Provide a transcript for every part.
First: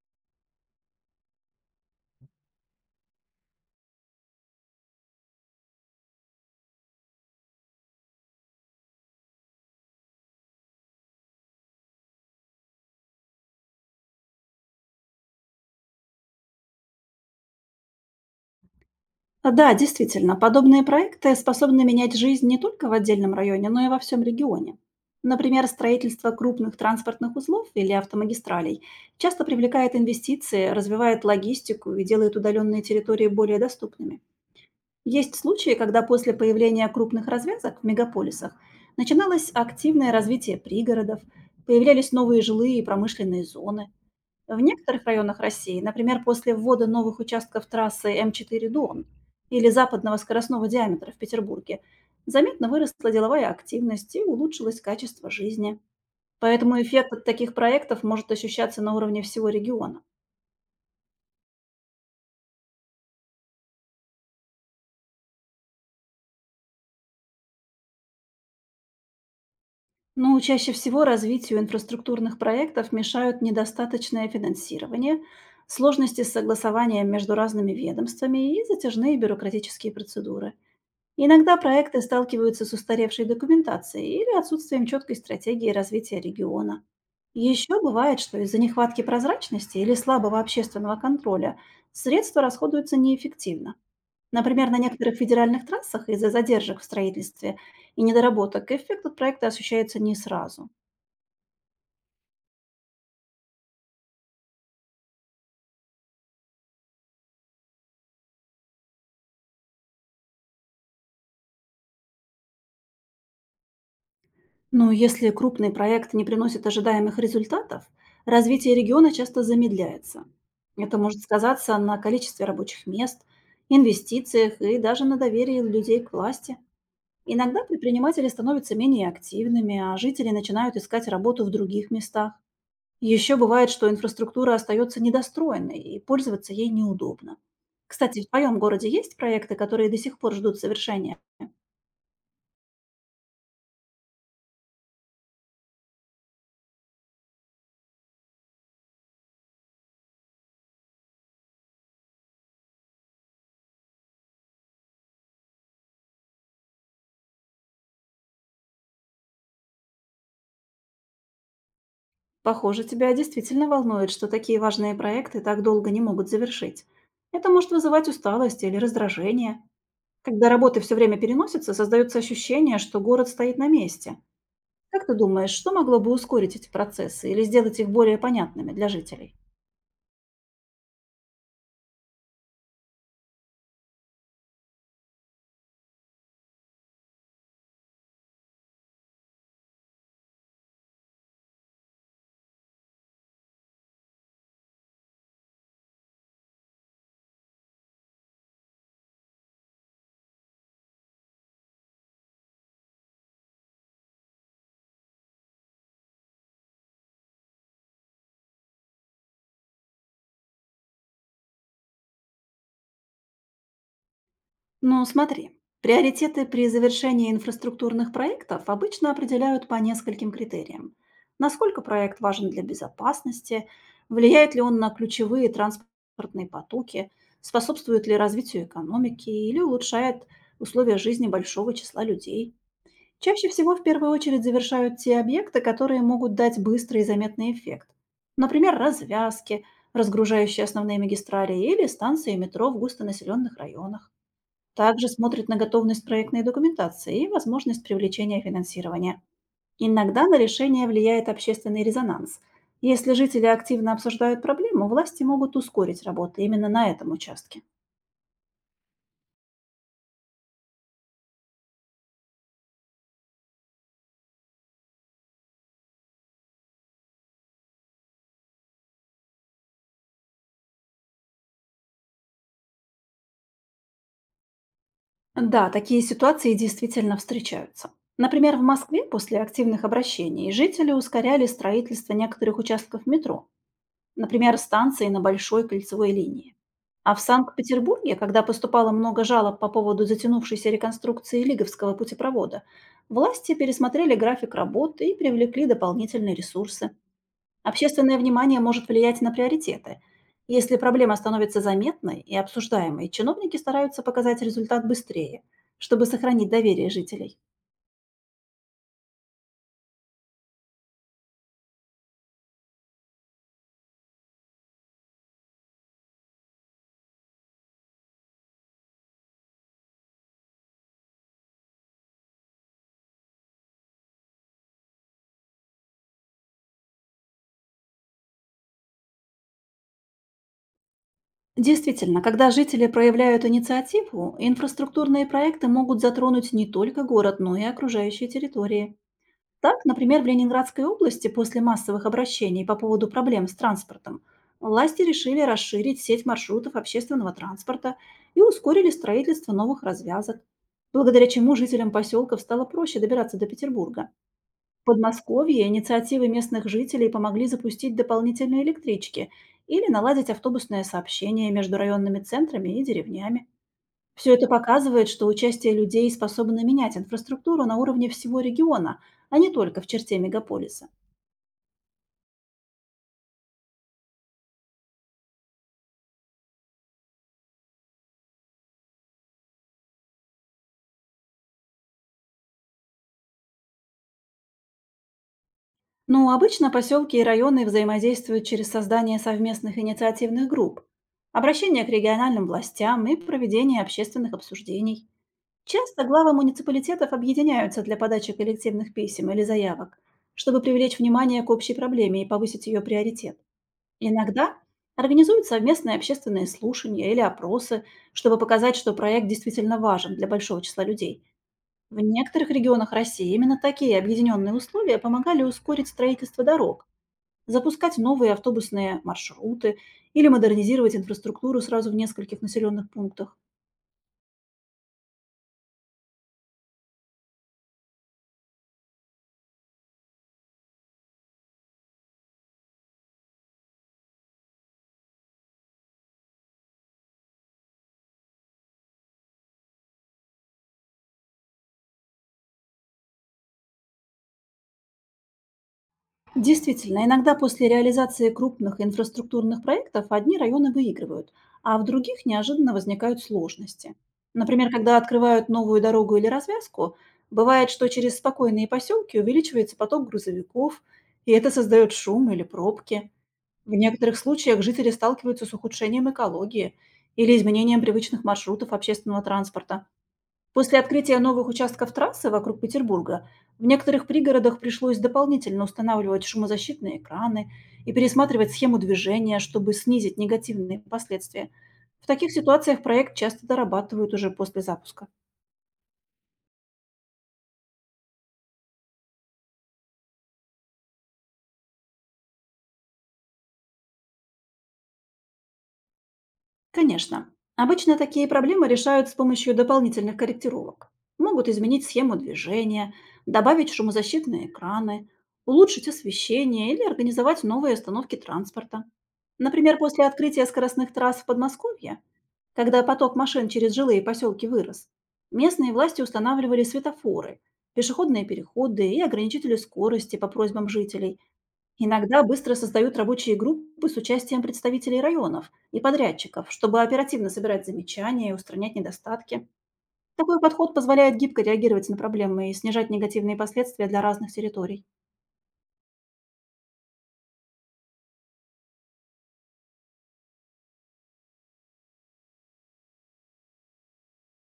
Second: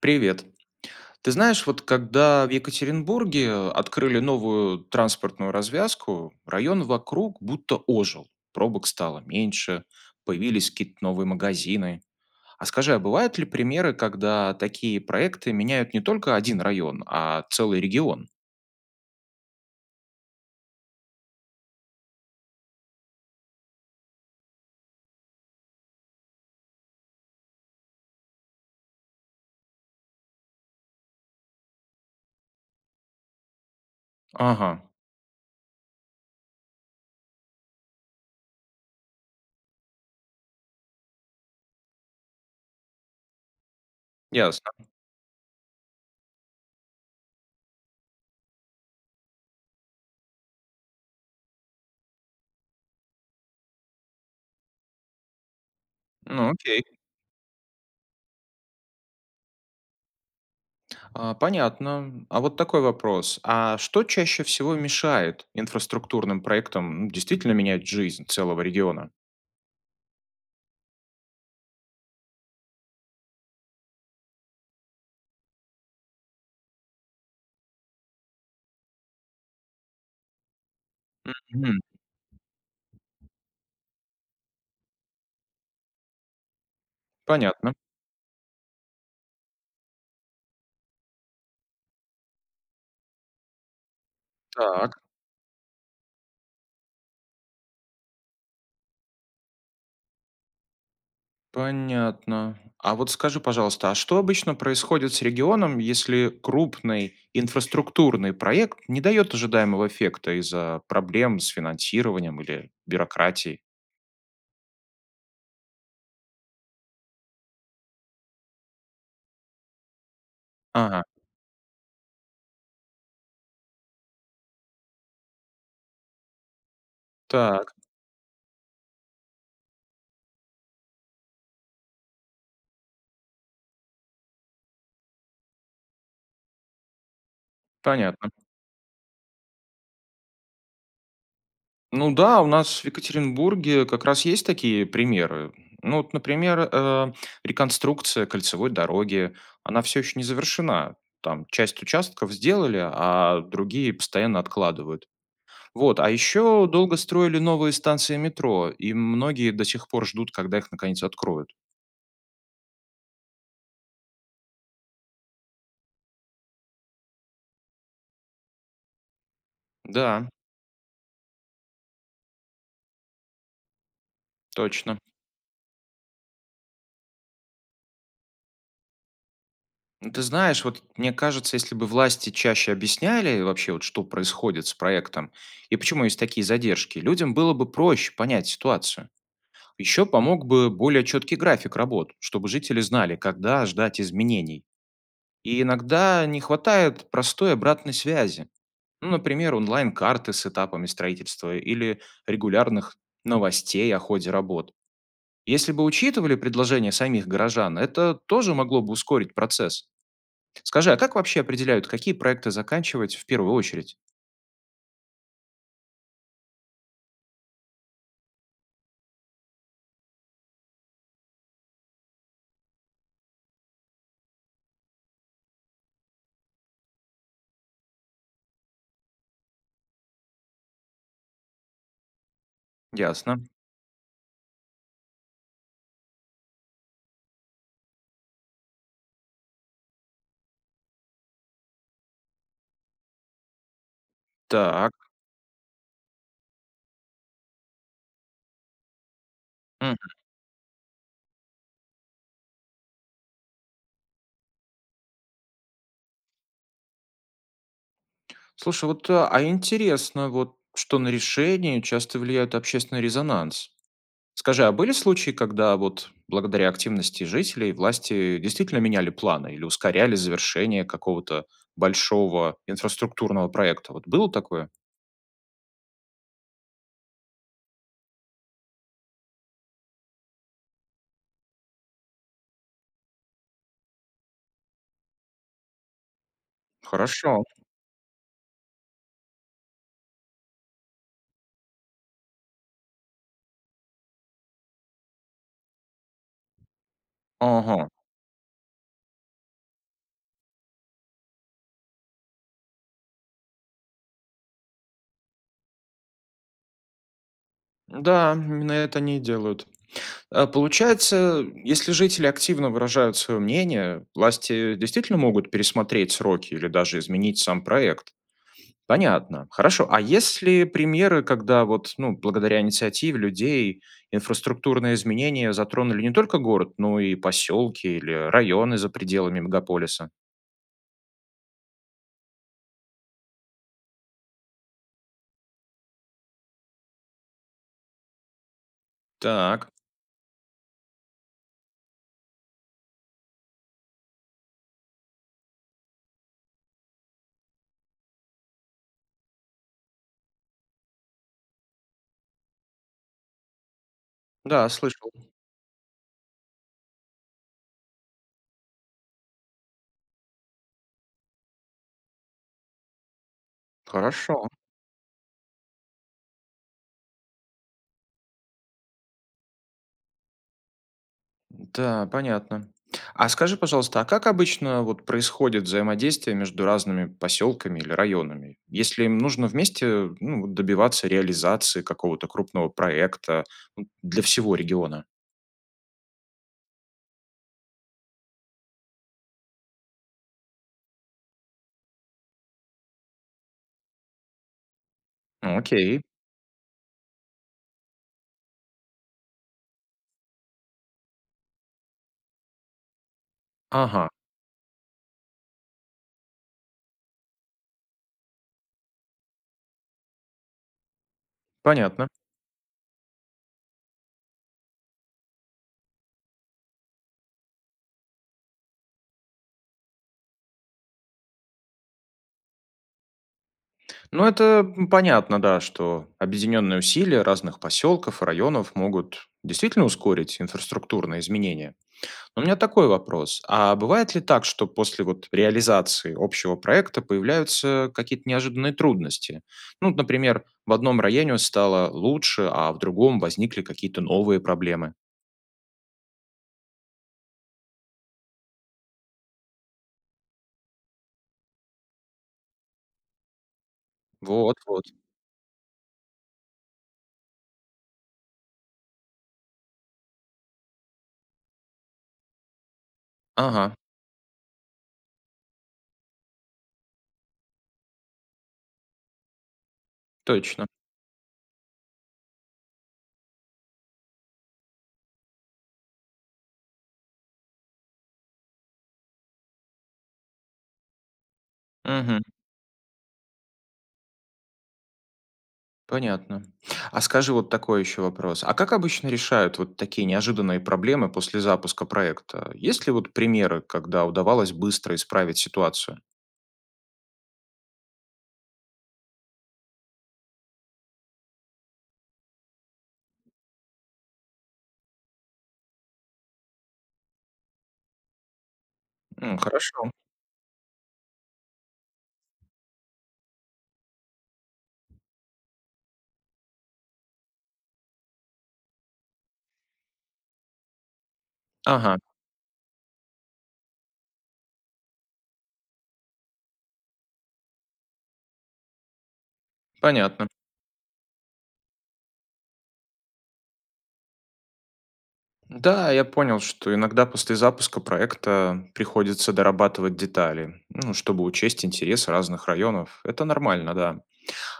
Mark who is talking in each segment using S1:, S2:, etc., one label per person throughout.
S1: Привет. Ты знаешь, вот когда в Екатеринбурге открыли новую транспортную развязку, район вокруг будто ожил. Пробок стало меньше, появились какие-то новые магазины. А скажи, а бывают ли примеры, когда такие проекты меняют не только один район, а целый регион?
S2: Да, действительно, подобные проекты способны менять жизнь не только в отдельном районе, но и во всем регионе. Например, строительство крупных транспортных узлов или автомагистралей часто привлекает инвестиции, развивает логистику и делает удаленные территории более доступными.
S1: Ага,
S2: Есть случаи, когда после появления крупных развязок в мегаполисах начиналось активное развитие пригородов, появлялись новые жилые и промышленные зоны, в
S1: ясно.
S2: некоторых районах России, например, после ввода новых участков трассы М4 Дон или западного скоростного диаметра в Петербурге, заметно выросла деловая активность и улучшилось качество жизни.
S1: Ну,
S2: Поэтому
S1: окей.
S2: эффект от таких проектов может ощущаться на уровне всего региона.
S1: А, понятно. А вот такой вопрос. А что чаще всего мешает инфраструктурным проектам, ну, действительно менять жизнь целого региона?
S2: Но чаще всего развитию инфраструктурных проектов мешают недостаточное финансирование, сложности с согласованием между разными ведомствами и затяжные бюрократические процедуры. Иногда
S1: Мгм.
S2: проекты сталкиваются с устаревшей документацией или отсутствием четкой стратегии развития региона.
S1: Понятно.
S2: Еще бывает, что из-за нехватки прозрачности или слабого общественного контроля средства расходуются неэффективно. Например, на
S1: Так.
S2: некоторых федеральных трассах из-за задержек в строительстве и недоработок эффект от проекта ощущается не сразу.
S1: Понятно. А вот скажи, пожалуйста, а что обычно происходит с регионом, если крупный инфраструктурный проект не дает ожидаемого эффекта из-за проблем с финансированием или бюрократией?
S2: Но если крупный проект не приносит ожидаемых результатов, развитие региона часто замедляется. Это
S1: Ага,
S2: может сказаться на количестве рабочих мест, инвестициях и даже на доверии людей к власти. Иногда
S1: так,
S2: предприниматели становятся менее активными, а жители начинают искать работу в других местах. Еще бывает, что инфраструктура остается недостроенной и пользоваться ей неудобно. Кстати, в
S1: понятно.
S2: твоем городе есть проекты, которые до сих пор ждут совершения?
S1: Ну да, у нас в Екатеринбурге как раз есть такие примеры. Ну вот, например, реконструкция кольцевой дороги, она все еще не завершена. Там часть участков сделали, а другие постоянно откладывают. Вот, а еще долго строили новые станции метро, и многие до сих пор ждут, когда их наконец откроют.
S2: Похоже, тебя действительно волнует, что такие важные проекты так долго не могут завершить. Это может вызывать усталость или раздражение.
S1: Да,
S2: Когда работы все время переносятся, создается ощущение, что город стоит на месте.
S1: точно.
S2: Как ты думаешь, что могло бы ускорить эти процессы или сделать их более понятными для жителей?
S1: Ну, ты знаешь, вот мне кажется, если бы власти чаще объясняли вообще, вот что происходит с проектом и почему есть такие задержки, людям было бы проще понять ситуацию. Еще помог бы более четкий график работ, чтобы жители знали, когда ждать изменений. И иногда не хватает простой обратной связи. Ну, например, онлайн-карты с этапами строительства или регулярных новостей о ходе работ. Если бы учитывали предложения самих горожан, это тоже могло бы ускорить процесс. Скажи, а как вообще определяют, какие проекты заканчивать в первую очередь?
S2: Ну, смотри, приоритеты при завершении инфраструктурных проектов обычно определяют по нескольким критериям. Насколько проект важен для безопасности, влияет ли он на ключевые транспортные потоки, способствует ли развитию экономики или улучшает условия жизни большого числа людей.
S1: Ясно.
S2: Чаще всего в первую очередь завершают те объекты, которые могут дать быстрый и заметный эффект. Например, развязки, разгружающие основные магистрали или станции метро в густонаселенных районах.
S1: Так.
S2: Также смотрит на готовность проектной документации и возможность привлечения финансирования.
S1: М.
S2: Иногда на решение влияет общественный резонанс. Если жители активно обсуждают проблему, власти могут ускорить работу именно на этом участке.
S1: Слушай, вот, а интересно, вот что на решение часто влияет общественный резонанс. Скажи, а были случаи, когда вот благодаря активности жителей власти действительно меняли планы или ускоряли завершение какого-то большого инфраструктурного проекта? Вот было такое?
S2: Да, такие ситуации действительно встречаются. Например, в Москве после активных обращений жители ускоряли строительство некоторых участков метро, например, станции на Большой кольцевой линии. А в
S1: Хорошо.
S2: Санкт-Петербурге, когда поступало много жалоб по поводу затянувшейся реконструкции Лиговского путепровода, власти пересмотрели график работы и привлекли дополнительные ресурсы.
S1: Ага.
S2: Общественное внимание может влиять на приоритеты. Если проблема становится заметной и обсуждаемой, чиновники стараются показать результат быстрее, чтобы сохранить доверие жителей.
S1: Да, именно это они и делают. А получается, если жители активно выражают свое мнение, власти действительно могут пересмотреть сроки или даже изменить сам проект. Понятно. Хорошо. А есть ли примеры, когда вот, ну, благодаря инициативе людей инфраструктурные изменения затронули не только город, но и поселки или районы за пределами мегаполиса?
S2: Действительно, когда жители проявляют инициативу, инфраструктурные проекты могут затронуть не только город, но и окружающие территории.
S1: Так,
S2: Так, например, в Ленинградской области после массовых обращений по поводу проблем с транспортом власти решили расширить сеть маршрутов общественного транспорта и ускорили строительство новых развязок, благодаря чему жителям поселков стало проще добираться до Петербурга.
S1: да,
S2: В
S1: слышал.
S2: Подмосковье инициативы местных жителей помогли запустить дополнительные электрички или наладить автобусное сообщение между районными центрами и деревнями. Все это
S1: Хорошо.
S2: показывает, что участие людей способно менять инфраструктуру на уровне всего региона, а не только в черте мегаполиса.
S1: Да, понятно. А скажи, пожалуйста, а как обычно вот происходит взаимодействие между разными поселками или районами? Если им нужно вместе, ну, вот добиваться реализации какого-то крупного проекта, ну, для всего региона?
S2: Но обычно поселки и районы взаимодействуют через создание совместных инициативных групп, обращение к региональным властям и проведение общественных обсуждений.
S1: Ну, окей.
S2: Часто главы муниципалитетов объединяются для подачи коллективных писем или заявок, чтобы привлечь внимание к общей проблеме и повысить ее приоритет.
S1: Ага,
S2: Иногда организуют совместные общественные слушания или опросы, чтобы показать, что проект действительно важен для большого числа людей. В
S1: понятно.
S2: некоторых регионах России именно такие объединенные условия помогали ускорить строительство дорог, запускать новые автобусные маршруты или модернизировать инфраструктуру сразу в нескольких населенных пунктах.
S1: Ну, это понятно, да, что объединенные усилия разных поселков и районов могут действительно ускорить инфраструктурные изменения. Но у меня такой вопрос. А бывает ли так, что после вот реализации общего проекта появляются какие-то неожиданные трудности? Ну, вот, например, в одном районе стало лучше, а в другом возникли какие-то новые проблемы.
S2: Действительно, иногда после реализации крупных инфраструктурных проектов одни районы выигрывают, а в других неожиданно возникают сложности.
S1: Вот,
S2: Например,
S1: вот.
S2: когда открывают новую дорогу или развязку, бывает, что через спокойные поселки увеличивается поток грузовиков, и это создает шум или пробки.
S1: Ага,
S2: В некоторых случаях жители сталкиваются с ухудшением экологии или изменением привычных маршрутов общественного транспорта.
S1: точно.
S2: После открытия новых участков трассы вокруг Петербурга в некоторых пригородах пришлось дополнительно устанавливать шумозащитные экраны и пересматривать схему движения, чтобы снизить негативные последствия. В
S1: Мгм.
S2: таких ситуациях проект часто дорабатывают уже после запуска.
S1: Понятно. А скажи вот такой еще вопрос. А как обычно решают вот такие неожиданные проблемы после запуска проекта? Есть ли вот примеры, когда удавалось быстро исправить ситуацию?
S2: Конечно. Обычно такие проблемы решают с помощью дополнительных корректировок. Могут изменить схему движения, добавить шумозащитные экраны, улучшить освещение или организовать новые остановки транспорта.
S1: М,
S2: Например,
S1: хорошо.
S2: после открытия скоростных трасс в Подмосковье, когда поток машин через жилые поселки вырос, местные власти устанавливали светофоры, пешеходные переходы и ограничители скорости по просьбам жителей.
S1: Ага,
S2: Иногда быстро создают рабочие группы с участием представителей районов и подрядчиков, чтобы оперативно собирать замечания и устранять недостатки.
S1: понятно.
S2: Такой подход позволяет гибко реагировать на проблемы и снижать негативные последствия для разных территорий.
S1: Да, я понял, что иногда после запуска проекта приходится дорабатывать детали, ну, чтобы учесть интересы разных районов. Это нормально, да.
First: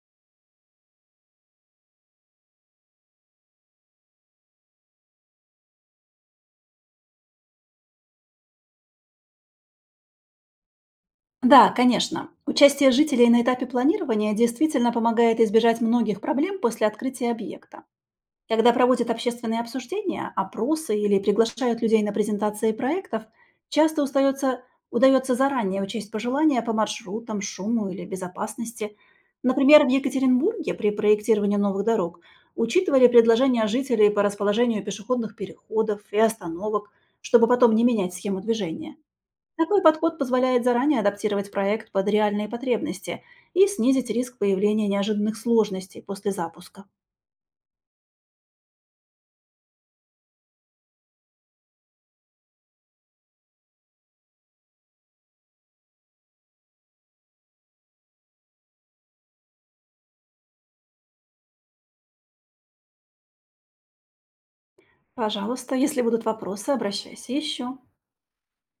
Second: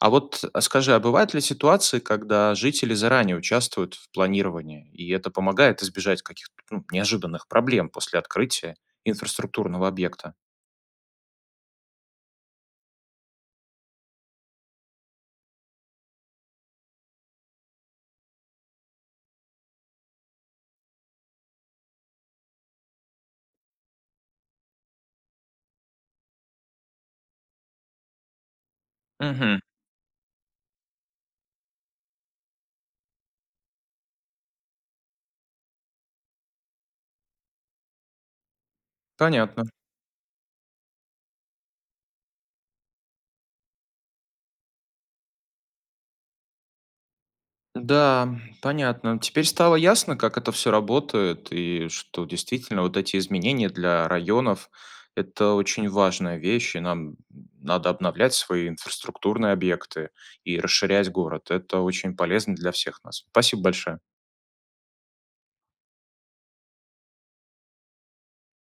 S1: А вот скажи, а бывают ли ситуации, когда жители заранее участвуют в планировании, и это помогает избежать каких-то, ну, неожиданных проблем после открытия инфраструктурного объекта?
S2: Да, конечно, участие жителей на этапе планирования действительно помогает избежать многих проблем после открытия объекта. Когда проводят общественные обсуждения, опросы или приглашают людей на презентации проектов, часто устается, удается заранее учесть пожелания по маршрутам, шуму или безопасности.
S1: Мгм.
S2: Например, в Екатеринбурге при проектировании новых дорог учитывали предложения жителей по расположению пешеходных переходов и остановок, чтобы потом не менять схему движения.
S1: Понятно.
S2: Такой подход позволяет заранее адаптировать проект под реальные потребности и снизить риск появления неожиданных сложностей после запуска.
S1: Да, понятно. Теперь стало ясно, как это все работает, и что действительно вот эти изменения для районов– это очень важная вещь, и нам надо обновлять свои инфраструктурные объекты и расширять город. Это очень полезно для всех нас. Спасибо большое.
S2: Пожалуйста, если будут вопросы, обращайся еще.